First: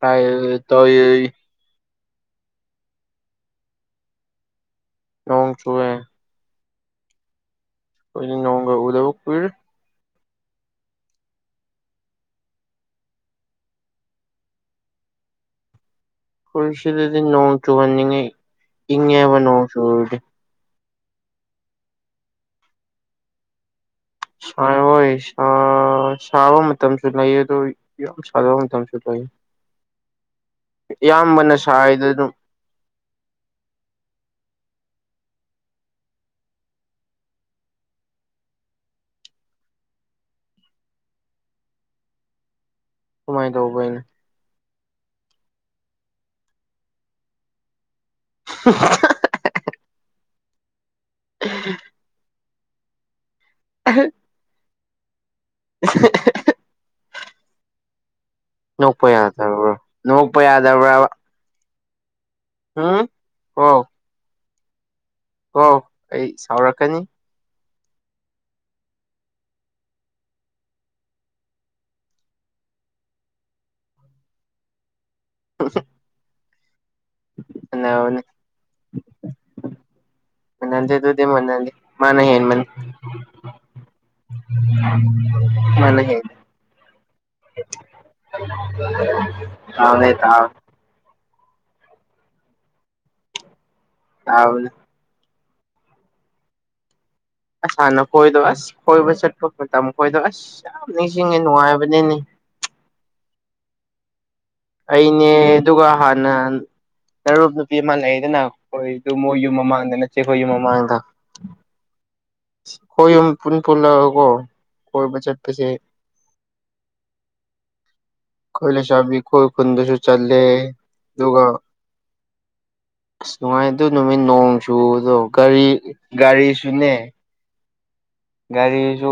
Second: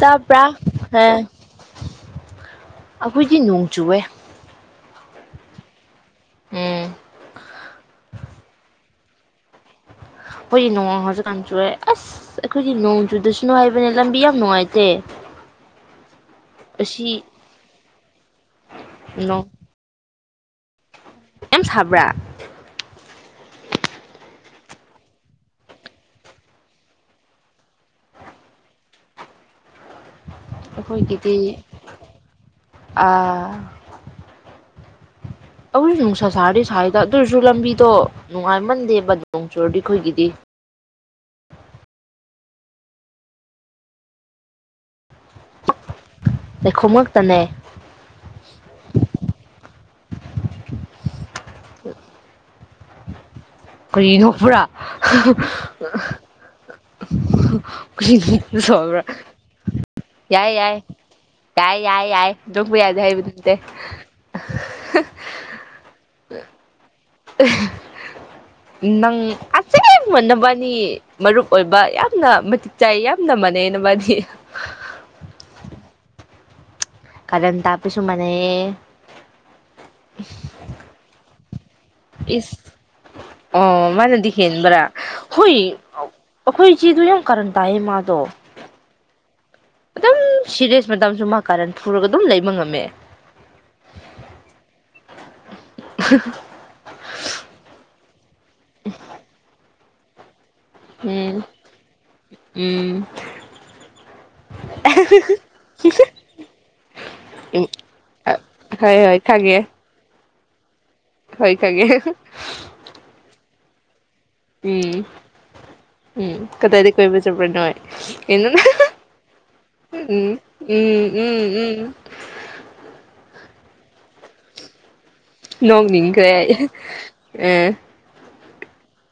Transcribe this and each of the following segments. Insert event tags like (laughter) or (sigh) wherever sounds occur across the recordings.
ꯇꯄ꯭ꯔꯥ ꯍꯦ ꯇꯥꯏꯌꯦ ꯑꯈꯣꯏꯗꯤ ꯅꯣꯡ ꯆꯨꯋ‌ꯦ ꯅꯣꯡ ꯆꯨꯋ‌ꯦ ꯎꯝ ꯈ‌ꯣꯏꯗꯤ ꯅꯣꯡꯒ ꯎꯗꯕ ꯀꯨꯏꯔꯦ ꯍꯣꯏꯗꯤ ꯅꯣꯡ ꯍꯧꯖꯤꯛ ꯀꯥꯟ ꯆꯨꯋ‌ꯦ ꯑꯁ ꯑꯩꯈꯣꯏꯗꯤ ꯅꯣꯡ ꯆꯨꯗꯁꯅꯨ ꯍꯥꯏꯕꯅꯦ ꯂꯝꯕꯤ ꯌꯥꯝ ꯅꯨꯡꯉꯥꯏꯇꯦ ꯈꯣꯏ ꯑꯁꯤ ꯁꯤꯗꯗꯤ ꯅꯣꯡ ꯆꯨꯍꯟꯅꯤꯡꯉꯤ ꯏꯪꯉꯦꯕ ꯅꯣꯡ ꯆꯨꯔꯗꯤ ꯌꯥꯝ ꯁꯕ꯭ꯔꯥ ꯁꯥꯏ ꯍ‌ꯣꯏ ꯁꯥ ꯁꯥꯕ ꯃꯇꯝꯁꯨ ꯂꯩ ꯑꯗꯣ ꯌꯥꯝ ꯁꯥꯗꯕ ꯃꯇꯝꯁꯨ ꯂꯩ ꯑꯩꯈꯣꯏꯒꯤꯗꯤ ꯏꯌꯥꯝꯕꯅ ꯁꯥꯏꯗ ꯗꯨꯝ ꯑꯥ ꯑꯈ‌ꯣꯏꯖꯨ ꯅꯨꯡꯁꯥ ꯁꯥꯔꯗꯤ ꯁꯥꯏꯗ ꯑꯗꯨ ꯑꯣꯏꯔꯖꯨ ꯂꯝꯕꯤꯗꯣ ꯅꯨꯡꯉꯥꯏꯃꯟꯗꯦꯕ ꯅꯣꯡ ꯆꯨꯔꯗꯤ ꯈꯣꯏꯒꯤꯗꯤ ꯀꯃꯥꯏ ꯗꯧꯕ ꯕꯩꯅ‌ꯣ ꯂꯩꯈꯣꯝ ꯉꯛꯇꯅꯦ (unintelligible) (unintelligible) ꯀꯔꯤ ꯅꯣꯛꯄꯔꯥ (unintelligible) ꯀꯔꯤꯒꯤ ꯅꯣꯛꯄ ꯌꯥꯗꯕ꯭ꯔꯣ (unintelligible) ꯅꯣꯛꯄ ꯌꯥꯏ ꯌꯥꯏ ꯌꯥꯗꯕ꯭ꯔꯕ ꯇꯥꯏ ꯌꯥꯏ ꯌꯥꯏ ꯗꯨ ꯄꯨꯌꯥꯏꯗ ꯎꯝ ꯍꯥꯕꯗꯨ ꯅꯠꯇ‌ꯦ ꯀꯣ ꯀꯣ ꯑꯩ ꯁꯥꯎꯔꯛꯀꯅꯤ (unintelligible) ꯅꯪ ꯑꯁꯤ (unintelligible) ꯕ ꯅꯕꯥꯟꯅꯤ ꯃꯔꯨꯞ ꯑꯣꯏꯕ ꯌꯥꯝꯅ ꯃꯇꯤꯛ ꯆꯥꯏ ꯌꯥꯝꯅ ꯃꯥꯟꯅꯩꯩꯌꯦ ꯅꯕꯥꯅꯤ (unintelligible) ꯀꯥꯔꯟꯇꯕꯁꯨ ꯃꯥꯅꯩꯌꯦ ꯃꯥꯟꯗꯦ ꯑꯗꯨꯗꯤ ꯃꯥꯟꯗꯦ ꯃꯥꯅ ꯏꯁ ꯍꯦꯟꯕꯅꯤ ꯑꯣ ꯃꯅꯥꯗꯤ ꯍꯦꯟꯕꯔꯥ ꯍꯣꯏ ꯃꯥꯅ ꯍꯦꯟ ꯑꯩꯈꯣꯏ ꯏꯆꯦꯗꯨ ꯌꯥꯝ ꯀꯥꯔꯟ ꯇꯥꯏꯌꯦ ꯃꯥꯗꯣ (unintelligible) ꯑꯗꯨꯝ ꯇꯥꯕ ꯁꯤꯔꯤꯌꯦꯁ ꯃꯇꯝꯁꯨ ꯃꯥ ꯀꯥꯔꯟ ꯐꯨꯔꯒ ꯑꯗꯨꯝ ꯂꯩꯕ ꯉꯝꯃꯦ (unintelligible) (unintelligible) ꯑꯁꯥꯟꯅꯈꯣꯏꯗꯣ ꯑꯁ ꯀꯣꯏꯕ ꯆꯠꯄ ꯃꯇꯝ ꯈꯣꯏꯗꯣ ꯑꯁ ꯌꯥꯝ ꯅꯤꯡꯁꯤꯡꯉꯦ ꯎꯝ ꯅꯨꯡꯉꯥꯏꯕꯅꯤꯅꯤ ꯎꯝ ꯑꯩꯅꯦ ꯑꯗꯨꯒ ꯍꯥꯟꯅ ꯑꯔꯨꯞ ꯎꯝ ꯅꯨꯄꯤ ꯑꯃ ꯂꯩꯗꯅ ꯑ ꯍꯣꯏ ꯑꯩꯈꯣꯏꯗꯨ ꯍꯣꯏ ꯃꯣꯏ ꯌꯨꯝ ꯈꯪꯉꯦ ꯃꯃꯥꯡꯗ ꯅꯠꯇꯦ ꯑꯩꯈꯣꯏ ꯌꯨꯝ ꯃꯃꯥꯡꯗ ꯍꯣꯏ ꯈꯪꯉꯦ ꯈꯣꯏꯌꯨꯝ ꯄꯨꯟ ꯄꯨꯜꯂ ꯀꯣ ꯎꯝ ꯎꯝ ꯀꯗꯥꯏꯗꯒꯤ ꯀꯣꯏꯕ ꯆꯠꯄ꯭ꯔꯥ ꯅꯣꯏ ꯀꯩꯅꯣ ꯈꯣꯏ ꯂꯩꯁꯥꯕꯤ ꯈꯣꯏ ꯈꯨꯟꯗꯁꯨ ꯎꯝ ꯆꯠꯂꯦ ꯎꯝ ꯑꯗꯨꯒ ꯎꯝ ꯎꯝ ꯑꯁ ꯅꯨꯡꯉꯥꯏꯗꯨ ꯅꯨꯃꯤꯠ ꯅꯣꯡ ꯆꯨꯕꯗꯨ ꯒꯥꯔꯤ ꯒꯥꯔꯤꯁꯨꯅꯦ ꯑꯦ ꯒꯥꯔꯤꯁꯨ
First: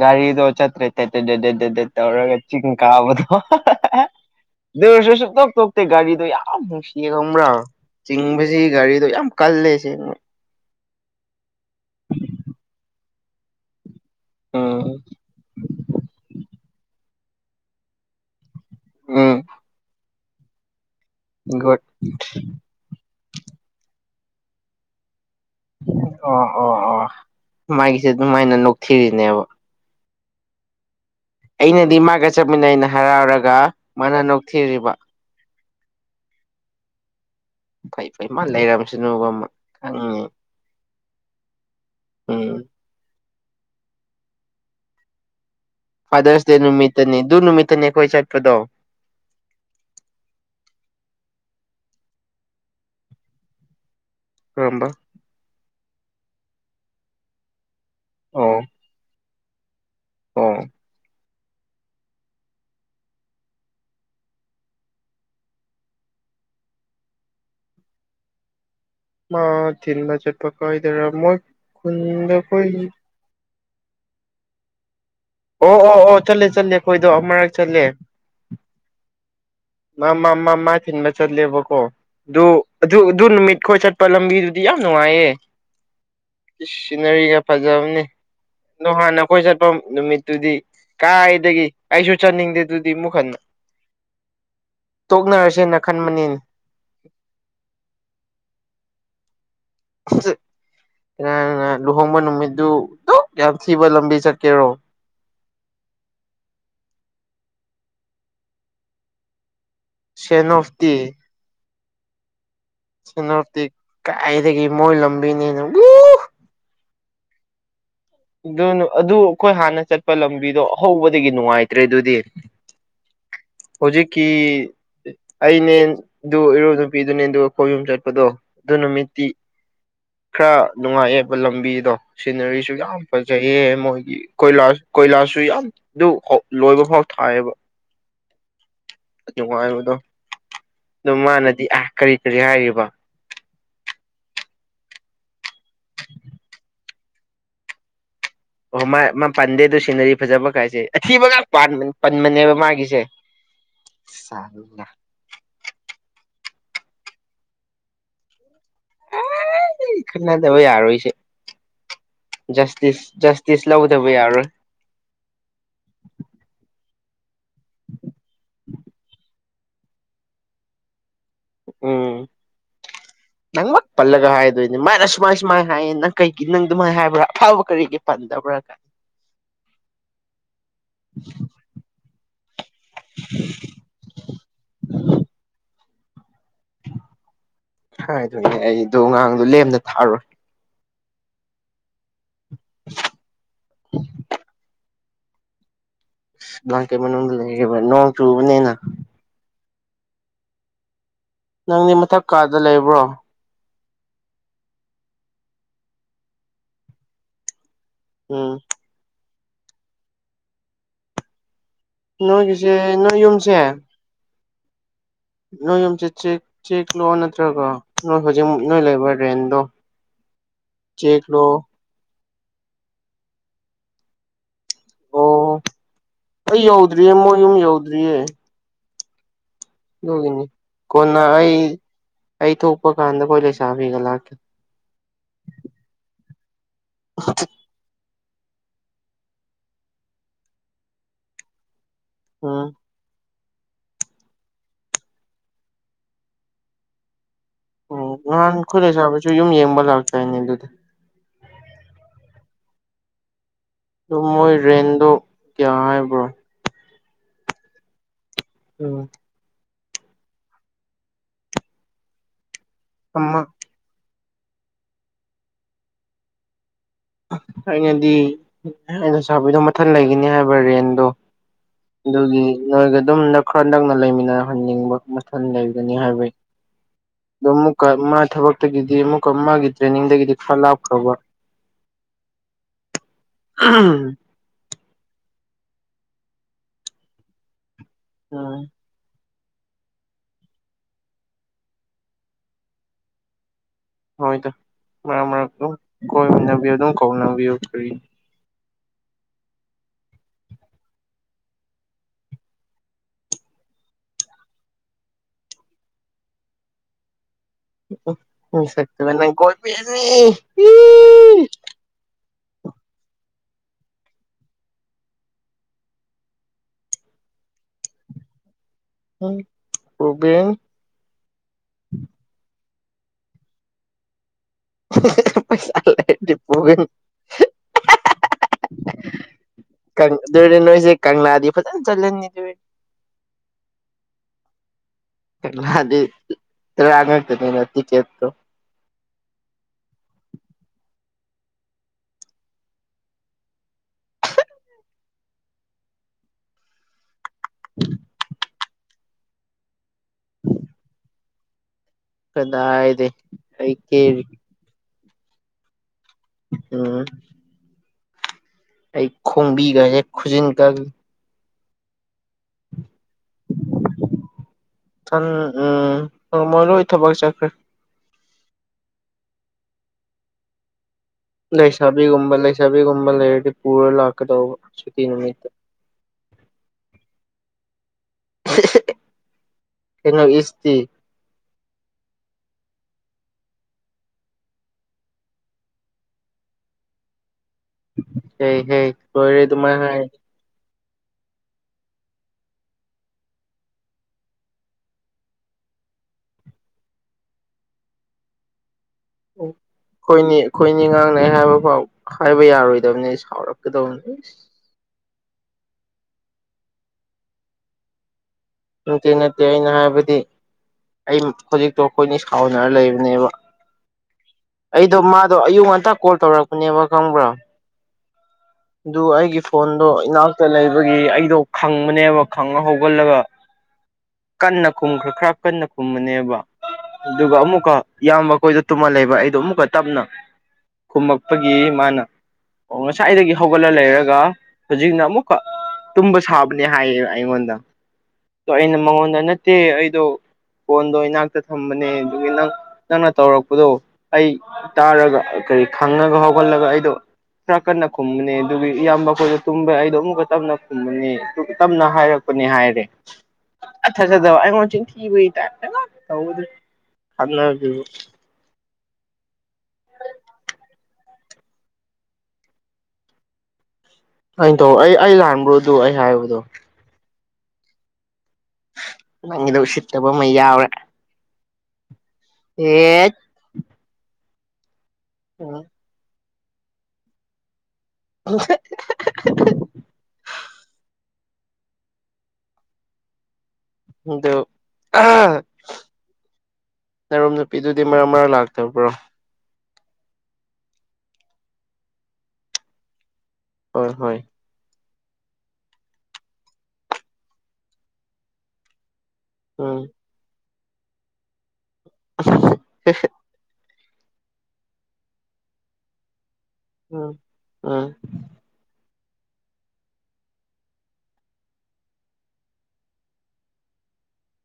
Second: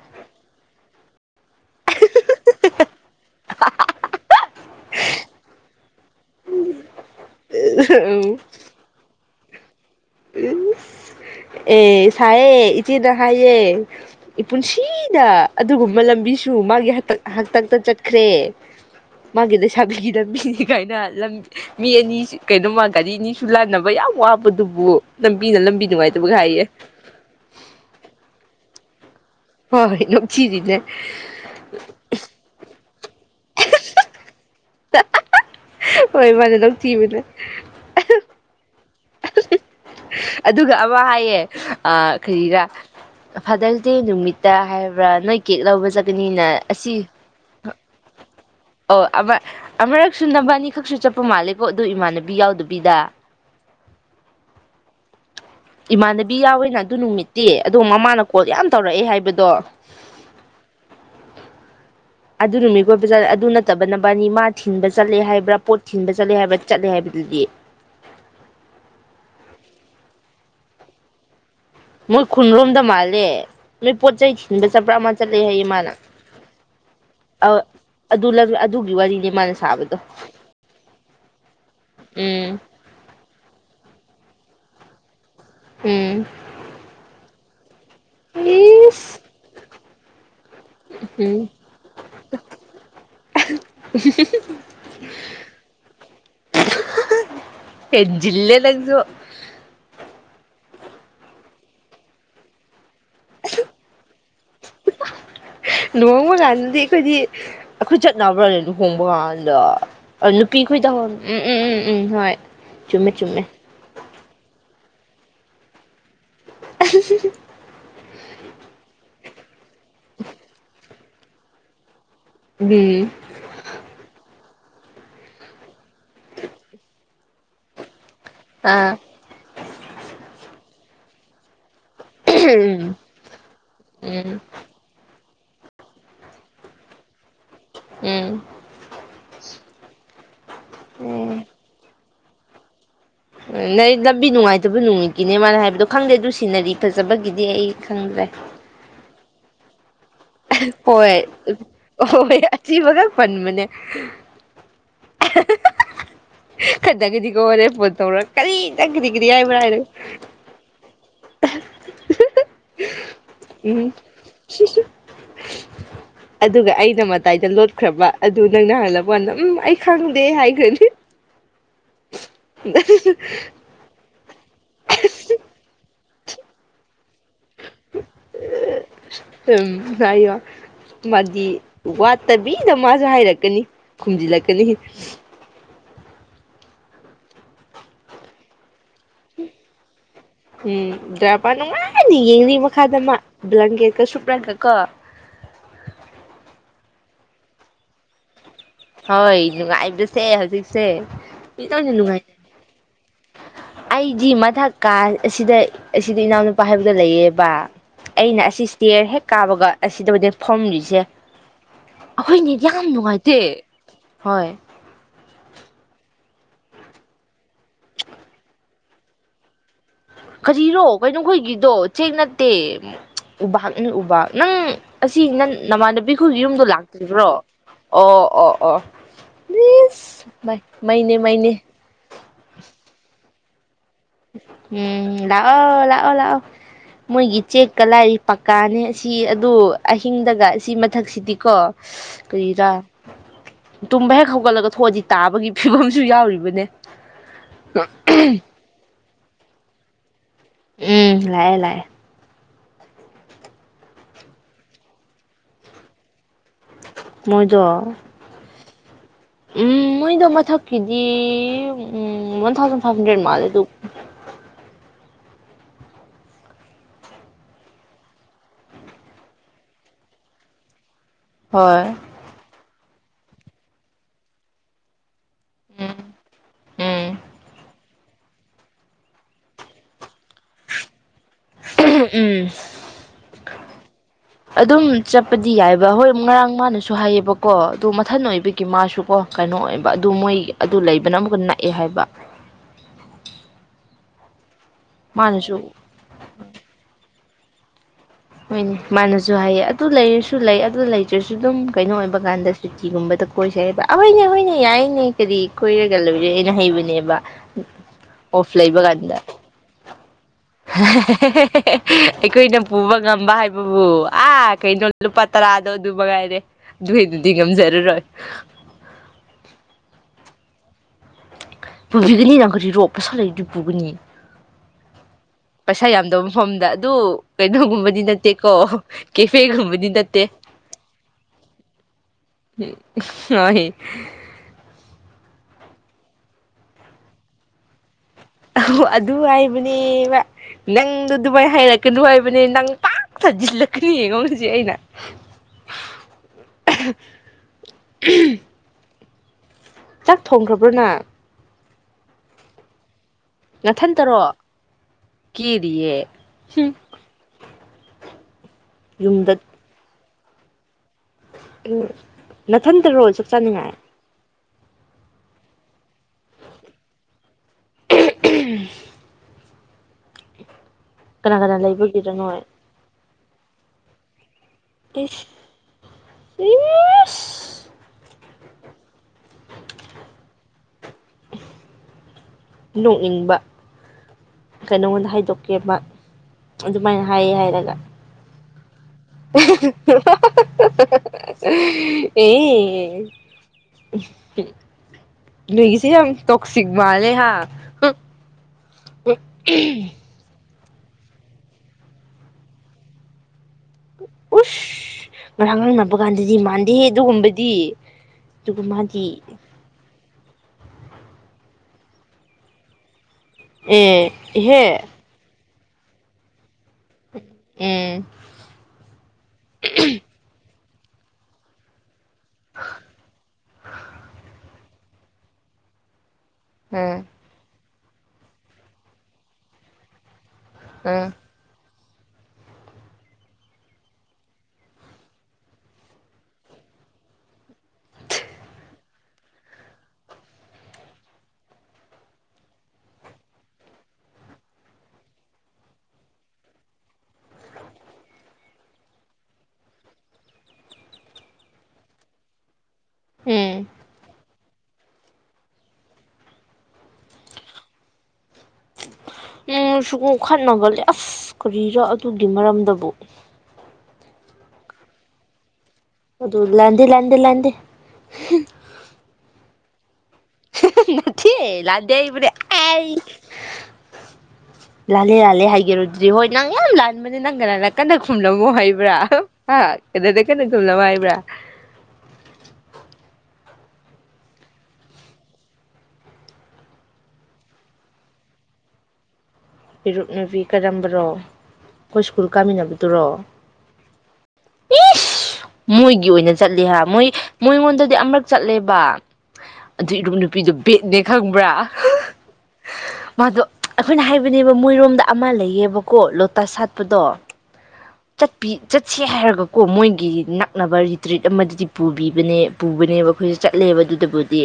ꯒꯥꯔꯤ ꯑꯗꯣ ꯆꯠꯇꯦ ꯗꯦ ꯗꯦ ꯗꯦ ꯇꯧꯔꯒ ꯆꯤꯡ ꯀꯥꯕꯗꯣ ꯑꯗꯨ ꯑꯣꯏꯔꯁꯨ ꯁꯨꯡꯇꯣꯛꯇꯦ ꯒꯥꯔꯤꯗꯣ ꯌꯥꯝ ꯅꯨꯡꯁꯤ ꯌꯦꯡꯉꯪꯕ꯭ꯔꯥ ꯎꯝ ꯆꯤꯡꯕꯁꯤ ꯒꯥꯔꯤꯗꯣ ꯌꯥꯝ ꯀꯜꯂꯦ ꯁꯦꯡ ꯏꯁ ꯑꯦ ꯁꯥꯏꯌꯦ ꯏꯆꯦꯗ ꯍꯥꯏꯌꯦ ꯎꯝ ꯏꯄꯨꯟꯁꯤꯅ ꯑꯗꯨꯒꯨꯝꯕ ꯂꯝꯕꯤꯁꯨ ꯃꯥꯒꯤ ꯍꯥꯡꯇꯪ ꯍꯥꯡꯇꯪꯇ ꯆꯠꯈ꯭ꯔꯦ ꯎꯝ ꯃꯥꯒꯤ ꯂꯩꯁꯥꯕꯤꯗ ꯄꯤꯔꯤꯅꯤ ꯒꯥꯏꯗ ꯂꯝ ꯒꯨꯗ ꯃꯤ ꯑꯅꯤ ꯀꯩꯅꯣ ꯃꯥ ꯒꯥꯔꯤ ꯑꯅꯤ ꯂꯛꯅꯕ ꯌꯥꯝ ꯋꯥꯕꯗꯨꯕꯨ ꯂꯝꯕꯤꯅ ꯂꯝꯕꯤ ꯅꯨꯡꯉꯥꯏꯇꯕꯒ ꯑꯣ ꯍꯥꯏꯌꯦ ꯑꯣ ꯑꯣ ꯃꯥꯒꯤꯁꯦ ꯑꯗꯨꯃꯥꯏꯅ ꯅꯣꯛꯊꯤꯔꯤꯅꯦꯕ ꯍꯣꯏ ꯅꯣꯛꯊꯤꯔꯤꯅꯦ ꯑꯩꯅꯗꯤ ꯃꯥꯒ ꯆꯠꯃꯤꯟꯅꯩꯅ ꯍꯔꯥꯎꯔꯒ ꯃꯥꯅ ꯅꯣꯛꯊꯤꯔꯤꯕ ꯍꯣꯏ ꯃꯥꯅ ꯅꯣꯛꯊꯤꯕꯅꯦ ꯐꯩ ꯐꯩ ꯃꯥ ꯂꯩꯔꯝꯁꯅꯨꯕ ꯃꯥ ꯈꯪꯅꯤ ꯑꯗꯨꯒ ꯑꯃꯥ ꯍꯥꯏꯌꯦ ꯑꯥ ꯀꯔꯤꯔ ꯎꯝ ꯑꯐꯥꯗ꯭ꯔꯁ ꯗꯦ ꯅꯨꯃꯤꯠꯇꯥ ꯍꯥꯏꯕ꯭ꯔꯥ ꯅꯣꯏ ꯀꯦꯛ ꯂꯧꯕ ꯐꯥꯗꯔꯁ ꯗꯦ ꯆꯠꯀꯅꯤꯅ ꯑꯁꯤ ꯅꯨꯃꯤꯠꯇꯅꯦ ꯗꯨ ꯅꯨꯃꯤꯠꯇꯅꯦ ꯑꯩꯈꯣꯏ ꯆꯠꯄꯗꯣ ꯑꯣ ꯑꯃ ꯑꯃꯥꯔꯛꯁꯨ ꯅꯕꯥꯅꯤꯈꯛꯁꯨ ꯆꯠꯄ ꯃꯥꯜꯂꯦꯀꯣ ꯑꯗꯨ ꯏꯃꯥꯟꯅꯕꯤ ꯌꯥꯎꯗꯕꯤꯗ ꯈꯨꯔꯨꯝꯕ ꯏꯃꯥꯟꯅꯕꯤ ꯌꯥꯎꯋꯦꯅ ꯑꯗꯨ ꯅꯨꯃꯤꯠꯇꯤ ꯑꯗꯣ ꯃꯃꯥꯅ ꯀꯣꯜ ꯑꯣ ꯌꯥꯝ ꯇꯧꯔꯛꯑꯦ ꯍꯥꯏꯕꯗꯣ ꯑꯣ (inaudible) ꯑꯗꯨ ꯅꯨꯃꯤꯠ ꯀꯣꯏꯕꯖꯥꯂꯥ ꯑꯗꯨ ꯅꯠꯇꯕ ꯅꯕꯥꯅꯤ ꯃꯥ ꯊꯤꯟꯕ ꯆꯠꯂꯦ ꯍꯥꯏꯕ꯭ꯔꯥ ꯄꯣꯠ ꯊꯤꯟꯕ ꯆꯠꯂꯦ ꯍꯥꯏꯕ꯭ꯔꯥ ꯆꯠꯂꯦ ꯍꯥꯏꯕꯗꯨꯗꯤ ꯃꯥ ꯊꯤꯟꯕ ꯆꯠꯄ ꯀꯥꯏꯗꯔ ꯃꯣꯏ ꯃꯣꯏ ꯈꯨꯟꯗ ꯈꯨꯟꯔꯣꯝꯗ ꯑꯩꯈꯣꯏ ꯃꯥꯜꯂꯦ ꯅꯣꯏ ꯄꯣꯠꯆꯩ ꯊꯤꯟꯕ ꯆꯠꯄ꯭ꯔꯥ ꯃꯥ ꯑꯣ ꯑꯣ ꯑꯣ ꯆꯠꯂꯦ ꯆꯠꯂꯦ ꯑꯩꯈꯣꯏꯗꯣ ꯑꯃꯥꯔꯛ ꯑ ꯆꯠꯂꯦ ꯑꯗꯨ ꯂꯞ ꯑꯗꯨꯒꯤ ꯋꯥꯔꯤꯅꯤ ꯃꯥꯅ ꯁꯥꯕꯗꯣ ꯃꯥ ꯃꯥ ꯃꯥ ꯃꯥ ꯊꯤꯟꯕ ꯆꯠꯂꯦꯕꯀꯣ ꯗꯨ ꯎꯝ ꯑꯗꯨ ꯑꯗꯨ ꯅꯨꯃꯤꯠ ꯈꯣꯏ ꯆꯠꯄ ꯂꯝꯕꯤꯗꯨꯗꯤ ꯌꯥꯝ ꯅꯨꯡꯉꯥꯏꯌꯦ ꯎꯝ ꯁꯤꯅꯔꯤꯒ ꯐꯖꯕꯅꯦ ꯗꯣ ꯏꯁ ꯍꯥꯟꯅ ꯑꯩꯈꯣꯏ ꯆꯠꯄ ꯅꯨꯃꯤꯠꯇꯨꯗꯤ ꯎꯝ ꯀꯥꯏꯗꯒꯤ ꯑꯩꯁꯨ ꯆꯠꯅꯤꯡꯗꯦ ꯑꯗꯨꯗꯤ ꯑꯃꯨꯛ ꯍꯟꯅ (unintelligible) ꯇꯣꯛꯅꯔꯁꯦꯅ ꯈꯟꯕꯅꯤꯅꯦ ꯍꯦꯟꯖꯤꯜꯂꯦ ꯅꯪꯁꯨ ꯅꯥꯅ ꯂꯨꯍꯣꯡꯕ ꯅꯨꯃꯤꯠꯇꯨ ꯗꯨꯛꯌꯥꯝ ꯊꯤꯕ ꯂꯝꯕꯤ ꯆꯠꯀꯦꯔꯣ ꯂꯨꯍꯣꯡꯕ ꯀꯥꯟꯗꯗꯤ ꯑꯩꯈꯣꯏꯗꯤ ꯑꯩꯈꯣꯏ ꯆꯠꯅꯕ꯭ꯔꯣꯅꯦ ꯂꯨꯍꯣꯡꯕ ꯒꯥꯟꯗꯥ ꯑꯥ ꯁꯦꯟ ꯅꯨꯄꯤ ꯈꯣꯏꯗꯣ ꯎꯝ ꯑꯣꯐꯇꯤ ꯎꯝ ꯎꯝ ꯎꯝ ꯍꯣꯏ ꯆꯨꯝꯃꯦ ꯆꯨꯝꯃꯦ ꯁꯦꯅꯥꯞꯇꯤ ꯀꯥꯏꯗꯒꯤ ꯃꯣꯏ ꯂꯝꯕꯤꯅꯤꯅ ꯎꯨꯠ (unintelligible) ꯑꯗꯨ ꯑꯗꯨ ꯑꯩꯈꯣꯏ ꯍꯥꯟꯅ ꯆꯠꯄ ꯂꯝꯕꯤꯗꯣ ꯑꯍꯧꯕꯗꯒꯤ ꯅꯨꯡꯉꯥꯏꯇ꯭ꯔꯦ ꯑꯗꯨꯗꯤ ꯕꯤ ꯍꯧꯖꯤꯛꯀꯤ ꯑꯩꯅꯦꯟ ꯗꯨ ꯏꯔꯣꯅꯨꯄꯤ ꯑꯗꯨꯅꯦ ꯑꯗꯨ ꯈꯣꯏ ꯑꯍꯨꯝ ꯆꯠꯄꯗꯣ ꯑꯗꯨ ꯑꯥ ꯅꯨꯃꯤꯠꯇꯤ ꯈꯔ ꯅꯨꯡꯉꯥꯏꯑꯦꯕ ꯂꯝꯕꯤꯗꯣ ꯁꯤꯅꯔꯤꯁꯨ ꯎꯝ ꯌꯥꯝ ꯐꯖꯩꯌꯦ ꯃꯣꯏꯒꯤ ꯀꯣꯏ ꯀꯣꯏꯂꯥꯁ ꯀꯣꯏꯂꯥꯁꯁꯨ ꯌꯥꯝ ꯗꯨ ꯈꯣ ꯂꯣꯏꯕ ꯐꯥꯎ ꯊꯥꯏꯌꯦꯕ ꯎꯝ ꯑꯗꯨꯉꯥꯏꯕꯗꯣ ꯑꯗꯨ ꯃꯥꯅꯗꯤ ꯑꯥ ꯀꯔꯤ ꯀꯔꯤ ꯍꯥꯏꯔꯤꯕ ꯅꯣꯏ ꯂꯝꯕꯤ ꯅꯨꯡꯉꯥꯏꯇꯕ ꯅꯨꯃꯤꯠꯀꯤꯅꯦ ꯃꯥꯅ ꯍꯥꯏꯕꯗꯣ ꯈꯪꯗꯦ ꯑꯗꯨ ꯁꯤꯟꯅꯔꯤ ꯐꯖꯕꯒꯤꯗꯤ ꯑꯩ ꯈꯪꯗ꯭ꯔꯦ ꯑꯣ ꯃꯥ ꯃꯥ ꯄꯟꯗꯦ ꯗꯨ ꯁꯤꯅꯔꯤ ꯐꯖꯕ ꯀꯥꯏꯁꯦ ꯍꯣꯏ ꯑꯊꯤꯕ ꯉꯥꯛ ꯄꯥꯟꯕ ꯍꯣꯏ ꯄꯟꯕꯅꯦꯕ ꯃꯥꯒꯤꯁꯦ ꯑꯊꯤꯕꯒ ꯄꯟꯕꯅꯦ ꯁꯜꯂꯥ (unintelligible) ꯈꯠꯅꯒꯅꯤꯀꯣ ꯍꯣꯔꯦꯟ ꯐꯣꯟ ꯇꯧꯔ ꯀꯔꯤ ꯅꯪ ꯀꯔꯤ ꯀꯔꯤ ꯍꯥꯏꯕ꯭ꯔꯥ ꯍꯥꯏꯔ ꯊꯖꯕ ꯌꯥꯔꯔꯣꯏꯁꯤ ꯖꯁꯇꯤꯁ ꯖꯁꯇꯤꯁ ꯎꯝ ꯂꯧꯗꯕ ꯌꯥꯔꯣꯏ (inaudible) ꯑꯗꯨꯒ ꯑꯩꯅ ꯃꯇꯥꯏꯗ ꯂꯣꯠꯈ꯭ꯔꯕ ꯑꯗꯨ ꯅꯪꯅ ꯍꯜꯂꯛꯄꯥ ꯒꯥꯟꯗ ꯎꯝ ꯑꯩ ꯈꯪꯗꯦ ꯍꯥꯏꯈ꯭ꯔꯅꯤ ꯎꯝ (unintelligible) ꯅꯪꯃꯛ ꯄꯜꯂꯒ ꯍꯥꯏꯗꯣꯏꯅꯦ ꯃꯥꯅ ꯁꯨꯃꯥꯏ ꯁꯨꯃꯥꯏꯅ ꯍꯥꯏꯌꯦ ꯅꯪ ꯀꯩꯒꯤ ꯅꯪ ꯑꯗꯨꯃꯥꯏꯅ ꯍꯥꯏꯕ꯭ꯔꯥ ꯑꯐꯕ ꯀꯔꯤꯒꯤ ꯄꯟꯗꯕ꯭ꯔꯥꯅ (unintelligible) ꯃꯥꯗꯤ ꯋꯥꯠꯇꯕꯤꯗ ꯃꯥꯁꯨ ꯍꯥꯏꯔꯛꯀꯅꯤ ꯈꯨꯝꯖꯤꯜꯂꯛꯀꯅꯤ ꯍꯥꯏꯗꯣꯏꯅꯦ ꯑꯩꯗꯣ ꯉꯥꯡꯗꯣ ꯂꯦꯝꯅ ꯊꯥꯔꯣꯏ ꯎꯝ ꯗ꯭ꯔꯥꯏꯕꯔ ꯅꯨꯡꯉꯥꯏꯅꯤ ꯌꯦꯡꯅꯤ ꯃꯈꯥꯗ ꯃꯥ ꯕ꯭ꯂꯥꯡꯀꯦꯠꯀ ꯁꯨꯞꯔꯒ ꯀꯣ ꯕ꯭ꯂꯥꯡꯀꯦꯠ ꯃꯅꯨꯡꯗꯥ ꯂꯩꯔꯤꯕꯥ ꯅꯣꯡ ꯆꯨꯕꯅꯤꯅꯥ ꯍꯣꯏ ꯅꯨꯡꯉꯥꯏꯕꯁꯦ ꯍꯧꯖꯤꯛꯁꯦ ꯃꯤꯂꯣꯏꯅ ꯅꯪꯗꯤ ꯅꯨꯡꯉꯥꯏ ꯃꯊꯛ ꯀꯥꯗ ꯂꯩꯕ꯭ꯔꯣ ꯑꯩꯗꯤ ꯃꯊꯛꯀꯥ ꯑꯁꯤꯗ ꯑꯁꯤꯗ ꯏꯅꯥꯎꯅꯨꯄꯥ ꯍꯥꯏꯕꯗꯣ ꯂꯩꯌꯦꯕ ꯑꯩꯅ ꯎꯝ ꯑꯁꯤ ꯏꯁꯇꯦꯔ ꯍꯦꯛ ꯀꯥꯕꯒ ꯑꯁꯤꯗꯕꯨꯗꯤ ꯐꯝꯗꯣꯏꯁꯦ ꯑꯩꯈꯣꯏꯅꯤꯗꯤ ꯌꯥꯝ ꯅꯣꯏꯒꯤꯁꯦ ꯅꯣꯏ ꯅꯨꯡꯉꯥꯏꯇꯦ ꯌꯨꯝꯁꯦ ꯍꯣꯏ ꯅꯣꯏ ꯌꯨꯝ ꯖꯦ ꯆꯦꯛ ꯆꯦꯛꯂꯣ ꯅꯠꯇ꯭ꯔꯒ ꯅꯣꯏ ꯍꯧꯖꯤꯛ ꯅꯣꯏ ꯂꯩꯕꯥ ꯔꯦꯟꯗꯣ ꯀꯔꯤꯔꯣ ꯆꯦꯛꯂꯣ ꯀꯩꯅꯣꯈꯣꯏꯒꯤꯗꯣ ꯆꯦꯛ ꯅꯠꯇꯦ ꯎꯕꯥꯛꯅꯤ ꯎꯕꯥꯛ ꯅꯪ ꯑꯁꯤ ꯅꯟ ꯑꯣ ꯅꯃꯥꯟꯅꯕꯤꯈꯣꯢꯒꯤ ꯑꯩ ꯌꯨꯝꯗꯣ ꯌꯧꯗ꯭ꯔꯤꯌꯦ ꯂꯥꯛꯇ꯭ꯔꯤꯕ꯭ꯔꯣ ꯃꯣꯏ ꯌꯨꯝ ꯌꯧꯗ꯭ꯔꯤꯌꯦ ꯑꯣ ꯑꯣ ꯑꯣ ꯏꯁ ꯗꯨꯒꯤꯅꯤ ꯃꯩꯅꯦ ꯀꯣꯟꯅ ꯃꯩꯅꯦ ꯑꯩ ꯑꯩ ꯊꯣꯛꯄ ꯀꯥꯟꯗ ꯈꯣꯏ ꯂꯩꯁꯥꯕꯤꯒ ꯂꯥꯛ ꯎꯝ ꯂꯥꯑꯣ ꯂꯥꯑꯣ ꯂꯥꯑꯣ ꯃꯣꯏ ꯒꯤꯆꯦꯛ ꯀꯂꯥꯏ ꯄꯀꯥꯅꯦ ꯁꯤ ꯑꯗꯨ ꯑꯍꯤꯡꯗꯒ ꯑꯁꯤ ꯃꯊꯛꯁꯤꯗꯤꯀꯣ ꯎꯝ ꯀꯔꯤꯔꯥ ꯇꯨꯝꯕ ꯍꯦꯛ ꯍꯧꯒꯠꯂꯒ ꯊꯣꯛꯑꯗꯤ ꯇꯥꯕꯒꯤ ꯐꯤꯕꯝꯁꯨ ꯌꯥꯎꯔꯤꯕꯅꯦ ꯑꯍꯝ ꯈꯣꯢ ꯂꯩꯁꯥꯕꯤꯁꯨ ꯌꯨꯝ ꯌꯦꯡꯕ ꯂꯥꯛꯇꯥꯏꯅꯦ ꯑꯗꯨꯗꯤ ꯎꯝ ꯂꯥꯑꯦ ꯂꯥꯑꯦ ꯑꯗꯨ ꯃꯣꯏ ꯔꯦꯟꯗꯣ ꯀ꯭ꯌꯥ ꯍꯥꯏꯕ꯭ꯔꯣ ꯃꯣꯏꯗꯣ ꯎꯝ ꯎꯝ ꯃꯣꯏꯗꯣ ꯃꯊꯛꯀꯤꯗꯤ ꯎꯝ ꯃꯊꯛꯇ ꯊꯝꯗ꯭ꯕꯤ ꯑꯃ ꯃꯥꯜꯂꯦ ꯑꯗꯨ ꯑꯩꯅꯗꯤ ꯑꯩꯅ ꯁꯥꯕꯤꯗꯣ ꯃꯊꯟ ꯂꯩꯒꯅꯤ ꯍꯥꯏꯕ꯭ꯔ ꯔꯦꯟꯗꯣ ꯍꯣꯏ ꯑꯗꯨꯒꯤ ꯅꯣꯏꯒ ꯑꯗꯨꯝ ꯅꯛ ꯈꯔ ꯅꯛꯅ ꯂꯩꯃꯤꯟꯅꯍꯟꯅꯤꯡꯕ ꯃꯊꯟ ꯂꯩꯒꯅꯤ ꯎꯝ ꯍꯥꯏꯕꯩ ꯑꯗꯨꯨꯃꯨꯛ ꯀ ꯃꯥ ꯊꯕꯛꯇꯒꯤꯗꯤ ꯑꯃꯨꯛꯀ ꯃꯥꯒꯤ ꯇ꯭ꯔꯦꯅꯤꯡꯗꯒꯤꯗꯤ ꯈꯔ ꯂꯥꯞꯈ꯭ꯔꯕꯣ ꯎꯝ (unintelligible) ꯑꯗꯨꯝ ꯆꯠꯄꯗꯤ ꯌꯥꯏꯑꯦꯕ ꯍꯣꯏ ꯉꯔꯥꯡ ꯃꯥꯅꯁꯨ ꯍꯥꯏꯌꯦꯕ ꯀꯣ ꯑꯗꯨ ꯃꯊꯟ ꯑꯣꯏꯕꯒꯤ ꯃꯥꯁꯨ ꯀꯣ ꯀꯩꯅꯣ ꯑꯣꯏꯕ ꯑꯗꯨ ꯃꯣꯏ ꯑꯗꯨ ꯂꯩꯕꯅ ꯑꯃꯨꯛꯀ ꯅꯛꯑꯦ ꯍꯥꯏꯕ ꯍꯣꯏꯗ ꯃꯔꯛ ꯃꯔꯛ ꯃꯥꯅꯁꯨ ꯑꯗꯨꯝ ꯀꯣꯏꯃꯤꯟꯅꯕꯤꯌꯨ ꯑꯗꯨꯝ ꯀꯥꯎꯅꯕꯤꯌꯨ ꯀꯔꯤ ꯍꯣꯏꯅꯦ ꯃꯥꯅꯁꯨ ꯍꯥꯏꯌꯦ ꯑꯗꯨ ꯂꯩꯔꯁꯨ ꯂꯩ ꯑꯗꯨ ꯂꯩꯇ꯭ꯔꯁꯨ ꯑꯗꯨꯝ ꯀꯩꯅꯣ ꯑꯣꯏꯕ ꯀꯥꯟꯗ ꯁꯨꯇꯤꯒꯨꯝꯕꯗ ꯀꯣꯏꯁꯦ ꯍꯥꯏꯕ ꯑꯍꯣꯏꯅꯦ ꯍꯣꯏꯅꯦ ꯌꯥꯏꯅꯦ ꯀꯗꯤ ꯀꯣꯏꯔꯒ ꯂꯣꯏꯔꯦ ꯑꯩꯅ ꯍꯥꯏꯕꯅꯦꯕ (unintelligible) ꯑꯩꯈꯣꯏꯅ ꯄꯨꯕ ꯉꯝꯕ ꯍꯥꯏꯕꯕꯨ ꯑꯥ ꯀꯩꯅꯣ ꯂꯨꯄꯥ ꯇꯔꯥꯗꯣ ꯑꯗꯨ ꯃꯉꯥꯏꯔꯦ ꯗꯨꯏꯗꯨꯗꯤ ꯉꯝꯖꯔꯔꯣꯏ ꯄ꯭ꯔꯨꯕꯤꯡ ꯄꯨꯕꯤꯒꯅꯤꯅ ꯀꯔꯤꯔꯣ ꯄꯩꯁꯥ ꯂꯩꯔꯗꯤ ꯄꯨꯒꯅꯤ ꯄꯩꯁꯥ ꯌꯥꯝꯗꯕ ꯂꯩꯔꯗꯤ ꯃꯐꯝ ꯑꯃꯗ ꯄꯨꯒꯅꯤ ꯑꯗꯨ ꯀꯩꯅꯣꯒꯨꯝꯕꯗꯤ ꯅꯠꯇꯦꯀꯣ ꯀꯦꯐꯦꯒꯨꯝꯕꯗꯤ ꯀꯪ ꯅꯠꯇꯦ ꯗꯣꯏꯔ ꯅꯣꯏꯖꯦ ꯀꯪꯂꯥꯗꯤ ꯐꯖꯅ ꯆꯠꯍꯟꯅꯤ ꯑꯗꯨ ꯑꯣꯏꯔꯗꯤ ꯍꯣꯏ ꯀꯪꯂꯥꯗꯤ ꯇ꯭ꯔꯥ ꯉꯥꯛꯇꯅꯤꯅ ꯇꯤꯀꯦꯠꯇꯣ ꯑꯧ ꯑꯗꯨ ꯍꯥꯏꯕꯅꯦꯕ ꯅꯪꯗꯣ ꯑꯗꯨꯃꯥꯏ ꯍꯥꯏꯔꯛꯀꯅꯨ ꯍꯥꯏꯕꯅꯦ ꯅꯪ ꯄꯥꯛ ꯊꯥꯖꯤꯜꯂꯛꯀꯅꯤ ꯌꯦꯡꯉꯣ ꯍꯧꯖꯤꯛ ꯑꯩꯅ (unintelligible) ꯆꯥꯛ ꯊꯣꯡꯈ꯭ꯔꯕ꯭ꯔꯣ ꯅꯪ ꯀꯗꯥꯏꯗꯩ ꯑꯩ ꯅꯊꯟꯇꯔꯣ ꯀꯦꯔꯤ ꯀꯦꯔꯤꯌꯦ ꯎꯝ ꯑꯩ ꯌꯨꯝꯗ ꯈꯣꯡꯕꯤꯒꯁꯦ ꯈꯨꯖꯤꯟ ꯀꯛ ꯎꯝ ꯅꯥꯊꯟꯇꯔꯣ ꯆꯥꯛ ꯆꯥꯅꯤꯡꯉꯥꯏ ꯊꯟ ꯎꯝ ꯃꯣꯏ ꯂꯣꯏ ꯊꯥꯕꯛ ꯆꯠꯈ꯭ꯔꯦ (unintelligible) ꯀꯅꯥ ꯀꯅꯥ ꯂꯩꯕꯒꯤꯔ ꯂꯩꯁꯥꯕꯤꯒꯨꯝꯕ ꯅꯣꯏ ꯂꯩ ꯂꯩꯁꯥꯕꯤꯒꯨꯝꯕ ꯂꯩꯔꯗꯤ ꯄꯨꯔꯥ ꯂꯥꯛꯀꯗꯧꯕ ꯁꯨꯇꯤ ꯏꯁ ꯅꯨꯃꯤꯠꯇ ꯏꯁ ꯀꯩꯅꯣ ꯏꯁꯇꯤ ꯅꯣꯛꯅꯤꯡꯕ ꯀꯩꯅꯣꯗ ꯍꯥꯏꯗꯣꯛꯀꯦꯕ ꯑꯗꯨꯃꯥꯏꯅ ꯍꯥꯏꯌꯦ ꯍꯥꯏꯔꯒ ꯍꯦ ꯍꯦ ꯂꯣꯏꯔꯦ ꯑꯗꯨꯝꯃꯥꯏ ꯍꯥꯏ (unintelligible) ꯅꯣꯏꯒꯤꯁꯤ ꯌꯥꯝ ꯇꯣꯛꯁꯤꯛ ꯃꯜꯂꯦ ꯍꯥ (unintelligible) ꯑꯩꯈꯣꯏꯅꯤ ꯑꯩꯈꯣꯏꯅꯤ ꯉꯥꯡꯅꯩ ꯍꯥꯏꯕ ꯐꯥꯎ ꯍꯥꯏꯕ ꯌꯥꯔꯣꯏꯗꯕꯅꯤ ꯁꯥꯎꯔꯛꯀꯗꯕꯅꯤ ꯎꯁ (unintelligible) ꯀꯥꯟꯗꯗꯤ ꯃꯥꯟꯗꯦ ꯑꯗꯨꯒꯨꯝꯕꯗꯤ ꯑꯗꯨꯒ ꯃꯥꯗꯤ ꯅꯠꯇꯦ ꯅꯠꯇꯦ ꯑꯩꯅ ꯍꯥꯏꯕꯗꯤ ꯑꯩ ꯍꯧꯖꯤꯛꯇꯣ ꯑꯩꯈꯣꯏꯅꯤ ꯁꯥꯎꯅꯔ ꯂꯩꯕꯅꯦꯕ ꯑꯩꯗꯣ ꯃꯥ ꯑꯗꯣ ꯑꯌꯨꯛ ꯉꯟꯇꯥ ꯀꯣꯜ ꯇꯧꯔꯛꯄꯅꯦꯕ ꯈꯪꯕ꯭ꯔꯥ ꯎꯝ ꯑꯗꯨ ꯑꯩꯒꯤ ꯐꯣꯟꯗꯣ ꯏꯅꯥꯛꯇ ꯂꯩꯕꯒꯤ ꯑꯩꯗꯣ ꯈꯪꯕꯅꯦꯕ ꯈꯪꯉ ꯍꯧꯒꯠꯂꯒ ꯀꯟꯅ ꯈꯨꯝꯈ꯭ꯔꯦ ꯈꯔ ꯀꯟꯅ ꯈꯨꯝꯕꯅꯦꯕ ꯎꯝ ꯑꯗꯨꯒ ꯑꯃꯨꯛꯀ ꯏꯌꯥꯝꯕ ꯈꯣꯏꯗꯨ ꯇꯨꯝꯂꯕ ꯑꯩꯗꯣ ꯑꯃꯨꯛꯀ ꯇꯞꯅ ꯈꯨꯝꯃꯛ ꯄꯒꯤ ꯃꯥꯅ ꯑꯣ ꯉꯁꯥꯏꯗꯒꯤ ꯍꯧꯒꯠꯂ ꯂꯩꯔꯒ ꯍꯧꯖꯤꯛꯅ ꯑꯃꯨꯛꯀ ꯇꯨꯝꯕ ꯁꯥꯕꯅꯦ ꯍꯥꯏꯌꯦ ꯑꯩꯉꯣꯟꯗ ꯗꯣ ꯑꯩꯅ ꯃꯉꯣꯟꯗ ꯅꯠꯇꯦ ꯑꯩꯗꯣ ꯐꯣꯟꯗꯣ ꯏꯅꯥꯛꯇ ꯊꯝꯕꯅꯦ ꯑꯗꯨꯒꯤ ꯅꯪ ꯅꯪꯅ ꯇꯧꯔꯛꯄꯗꯣ ꯑꯩ ꯇꯥꯔꯒ ꯀꯔꯤ ꯈꯪꯉꯒ ꯍꯧꯒꯠꯂꯒ ꯑꯩꯗꯣ ꯈꯔ ꯀꯟꯅ ꯈꯨꯝꯃꯅꯦ ꯑꯗꯨꯒꯤ ꯏꯌꯥꯝꯕ ꯑꯩꯈꯣꯏꯗ ꯇꯨꯝꯕꯒꯤ ꯑꯩꯗꯣ ꯑꯃꯨꯛꯀ ꯇꯞꯅ ꯈꯨꯝꯃꯅꯤ ꯇꯞꯅ ꯍꯥꯏꯔꯛꯄꯅꯦ ꯍꯥꯏꯔꯦ (unintelligible) ꯗꯣ ꯑꯩꯉꯣꯟ ꯆꯤꯟꯊꯤꯕꯒꯤ ꯇꯦꯢꯞꯇ ꯑꯗꯨꯝ ꯇꯧꯕꯒꯤ ꯈꯥꯠꯅꯒꯤꯕ ꯎꯝ ꯁꯨꯒꯨꯝ ꯈꯠꯅꯕ ꯂꯩ ꯑꯁ ꯀꯔꯤꯔꯥ ꯑꯗꯨꯒꯤ ꯃꯔꯝꯗꯕꯨ ꯑꯩꯗꯣ ꯑꯩ ꯑꯩ ꯂꯥꯟꯕ꯭ꯔꯣꯗꯨ ꯑꯩ ꯑꯗꯨ ꯍꯥꯏꯕꯗꯣ ꯂꯥꯟꯗꯦ ꯂꯥꯟꯗꯦ ꯂꯥꯟꯗꯦ ꯅꯪꯒꯤꯗꯣ ꯎꯁꯤꯠꯇꯕ ꯑꯃꯌꯥꯎꯔꯦ ꯅꯠꯊꯦ ꯂꯥꯟꯗꯦ ꯍꯥꯏꯕꯅꯦ ꯑꯥꯏ ꯍꯦꯠ ꯂꯥꯜꯂꯦ ꯂꯥꯜꯂꯦ ꯑꯗꯨ ꯍꯥꯏꯒꯦꯔꯣ ꯑꯗꯨꯗꯤ ꯍꯣꯏ ꯅꯪ ꯌꯥꯝ ꯂꯥꯟꯕꯅꯦ ꯅꯪ ꯀꯅꯥꯅꯥ ꯀꯟꯅ ꯈꯨꯝꯂꯝꯃꯣ ꯍꯥꯏꯕ꯭ꯔꯥ ꯍꯥ ꯀꯅꯥꯅ ꯀꯟꯅ ꯈꯨꯝꯂꯣ ꯍꯥꯏꯕꯔꯥ ꯗꯣ (unintelligible) ꯅꯔꯨꯞ ꯅꯨꯄꯤꯗꯨꯗꯤ ꯃꯔꯛ ꯃꯔꯛ ꯂꯥꯛꯇꯕ꯭ꯔꯣ ꯄꯤꯔꯨꯛ ꯅꯨꯄꯤ ꯀꯔꯝꯕꯔꯣ ꯑꯩꯈꯣꯏ ꯁ꯭ꯀꯨꯜ ꯀꯥꯃꯤꯟꯅꯕꯗꯨꯔꯣ ꯍꯣꯏ ꯍꯣꯏ ꯏꯁ ꯃꯣꯏꯒꯤ ꯑꯣꯏꯅ ꯆꯠꯂꯤ ꯍꯥ ꯃꯣꯏ ꯃꯣꯏꯉꯣꯟꯗꯗꯤ ꯑꯃꯔꯛ ꯆꯠꯂꯦꯕ ꯎꯝ ꯑꯗꯨ ꯏꯔꯨꯞ ꯅꯨꯄꯤꯗꯨ ꯕꯦꯠꯅꯦ ꯈꯪꯕ꯭ꯔꯥ (unintelligible) ꯃꯥꯗꯣ ꯑꯩꯈꯣꯏꯅ ꯍꯥꯏꯕꯅꯦꯕ ꯃꯣꯏꯔꯣꯝꯗ ꯑꯃ ꯂꯩꯌꯦꯕꯀꯣ ꯂꯣꯇꯁ ꯁꯥꯠ ꯎꯝ ꯎꯝ ꯆꯠꯄꯤ ꯆꯠꯁꯦ ꯍꯥꯏꯔꯒꯀꯣ ꯃꯣꯏꯒꯤ ꯅꯛꯅꯕ ꯔꯤꯇ꯭ꯔꯤꯠ ꯑꯃꯗꯗꯤ ꯄꯨꯕꯤꯕꯅꯦ ꯄꯨꯕꯅꯦꯕ ꯑꯩꯈꯣꯏꯖꯨ ꯆꯠꯂꯦꯕ ꯑꯗꯨꯗꯕꯨꯗꯤ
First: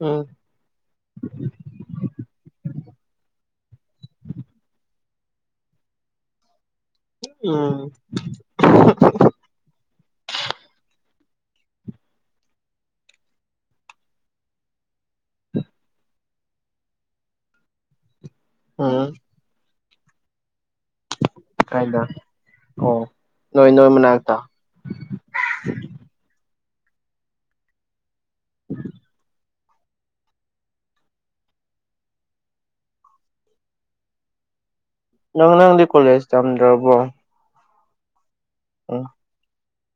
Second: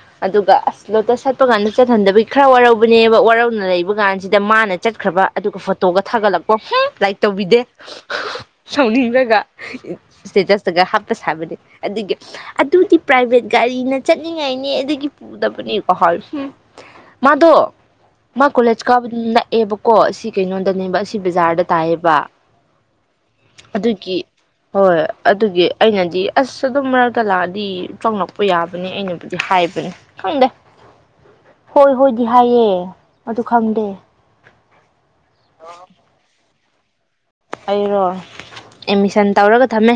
ꯎꯝ ꯑꯗꯨꯒ ꯑꯁ ꯂꯣꯇꯁ ꯁꯥꯠꯄ ꯀꯥꯟꯗ ꯆꯠꯍꯟꯗꯕꯤꯒꯤ ꯈꯔ ꯋꯥꯔꯧꯕꯅꯦꯕ ꯋꯥꯔꯧꯅ ꯂꯩꯕ ꯀꯥꯟꯁꯤꯗ ꯃꯥꯅ ꯆꯠꯈ꯭ꯔꯕ ꯑꯗꯨꯒ ꯐꯣꯇꯣꯒ ꯊꯥꯒꯠꯂꯛꯄ ꯍꯨꯡ ꯂꯥꯏꯛ ꯇꯧꯕꯤꯗꯦ ꯎꯝ ꯁꯥꯎꯅꯤꯡꯔꯒ ꯁ꯭ꯇꯦꯇꯁꯇꯒ ꯍꯥꯞꯄ ꯁꯥꯕꯅꯦ ꯑꯗꯨꯒ ꯑꯗꯨꯗꯤ ꯄ꯭ꯔꯥꯏꯚꯦꯠ ꯒꯥꯔꯤꯅ ꯆꯠꯅꯤꯡꯉꯥꯏꯅꯦ ꯑꯗꯨꯒꯤ ꯄꯨꯗꯕꯅꯦ ꯀꯍꯥꯏ ꯍꯨꯡ ꯃꯥꯗꯣ ꯃꯥ ꯀꯣꯂꯦꯖ ꯎꯝ ꯀꯥꯕꯗ ꯅꯛꯑꯦꯕꯀꯣ ꯑꯁꯤ ꯀꯩꯅꯣꯗꯅꯦꯕ ꯑꯁꯤ ꯕꯖꯥꯔꯗ ꯇꯥꯏꯌꯦ ꯀꯥꯏꯗ ꯕꯥ ꯑꯣ ꯅꯣꯏ ꯅꯣꯏ ꯑꯗꯨꯒꯤ ꯃꯅꯥꯛꯇ ꯍꯣꯏ ꯑꯗꯨꯒꯤ ꯑꯩꯅꯗꯤ ꯑꯁ ꯑꯗꯨꯝ ꯃꯔꯛꯇ ꯂꯥꯛꯑꯗꯤ ꯆꯪꯂꯛ ꯄꯨ ꯌꯥꯕꯅꯤ ꯑꯩꯅꯕꯨꯗꯤ ꯍꯥꯏꯕꯅꯤ ꯈꯪꯗꯦ ꯍꯣꯏ ꯍꯣꯏꯗꯤ ꯍꯥꯏꯌꯦ ꯑꯗꯨ ꯈꯪꯗꯦ ꯅꯪ ꯅꯪꯗꯤ ꯀꯣꯂꯦꯖ ꯇꯝꯗ꯭ꯔꯕꯣ ꯑꯩꯔꯣ ꯎꯝ ꯑꯦꯠꯃꯤꯁꯟ ꯇꯧꯔꯒ ꯊꯝꯃꯦ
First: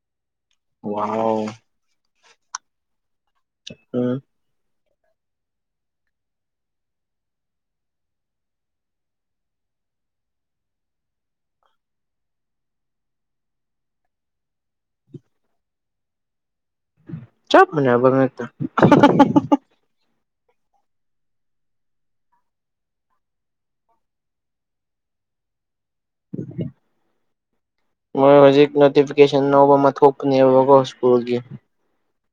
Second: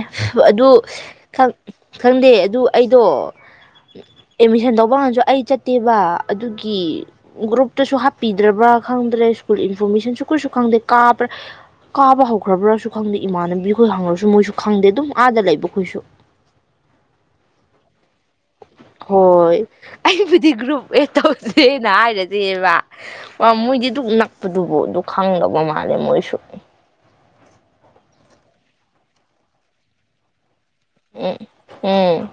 ꯑꯗꯨ ꯋꯥꯎ ꯈꯛ ꯈꯪꯗꯦ ꯑꯗꯨ ꯑꯩꯗꯣ ꯎꯝ ꯑꯦꯠꯃꯤꯁꯟ ꯇꯧꯕ ꯉꯥꯟꯁꯨ ꯑꯩ ꯆꯠꯇꯦꯕ ꯑꯗꯨꯒꯤ ꯒ꯭ꯔꯨꯞꯇꯁꯨ ꯍꯥꯞꯄꯤꯗ꯭ꯔꯕ꯭ꯔꯥ ꯈꯪꯗ꯭ꯔꯦ ꯁ꯭ꯀꯨꯜ ꯏꯟꯐꯣꯔꯃꯦꯁꯟꯁꯨ ꯀꯨꯔꯤꯁꯨ ꯈꯪꯗꯦ ꯀꯥꯕ꯭ꯔꯥ ꯀꯥꯕ ꯍꯧꯈ꯭ꯔꯕ꯭ꯔꯁꯨ ꯈꯪꯗꯦ ꯏꯃꯥꯟꯅꯕꯤꯍꯣꯏ ꯍꯪꯉꯨꯔꯁꯨ ꯃꯣꯏꯁꯨ ꯈꯪꯗꯦ ꯑꯗꯨꯝ ꯑꯥꯗ ꯂꯩꯕ ꯈꯣꯏꯁꯨ ꯆꯞ ꯃꯥꯟꯅꯕ ꯉꯥꯛꯇ ꯍꯣꯏ ꯑꯩꯕꯨꯗꯤ ꯒ꯭ꯔꯨꯞ ꯑꯦꯠ ꯇꯧꯗꯦ ꯍꯥꯏ (unintelligible) ꯃꯥ ꯃꯣꯏꯗꯤ ꯗꯨꯛ ꯅꯛꯄꯗꯨꯕꯨ ꯑꯗꯨ ꯈꯪꯗꯕ ꯃꯥꯜꯂꯦ ꯃꯣꯏꯁꯨ ꯃꯣꯏ ꯍꯧꯖꯤꯛ ꯅꯣꯇꯤꯐꯤꯀꯦꯁꯟ ꯑꯅꯧꯕ ꯑꯃ ꯊꯣꯛꯄꯅꯦꯕꯀꯣ ꯁ꯭ꯀꯨꯜꯒꯤ ꯎꯝ ꯎꯝ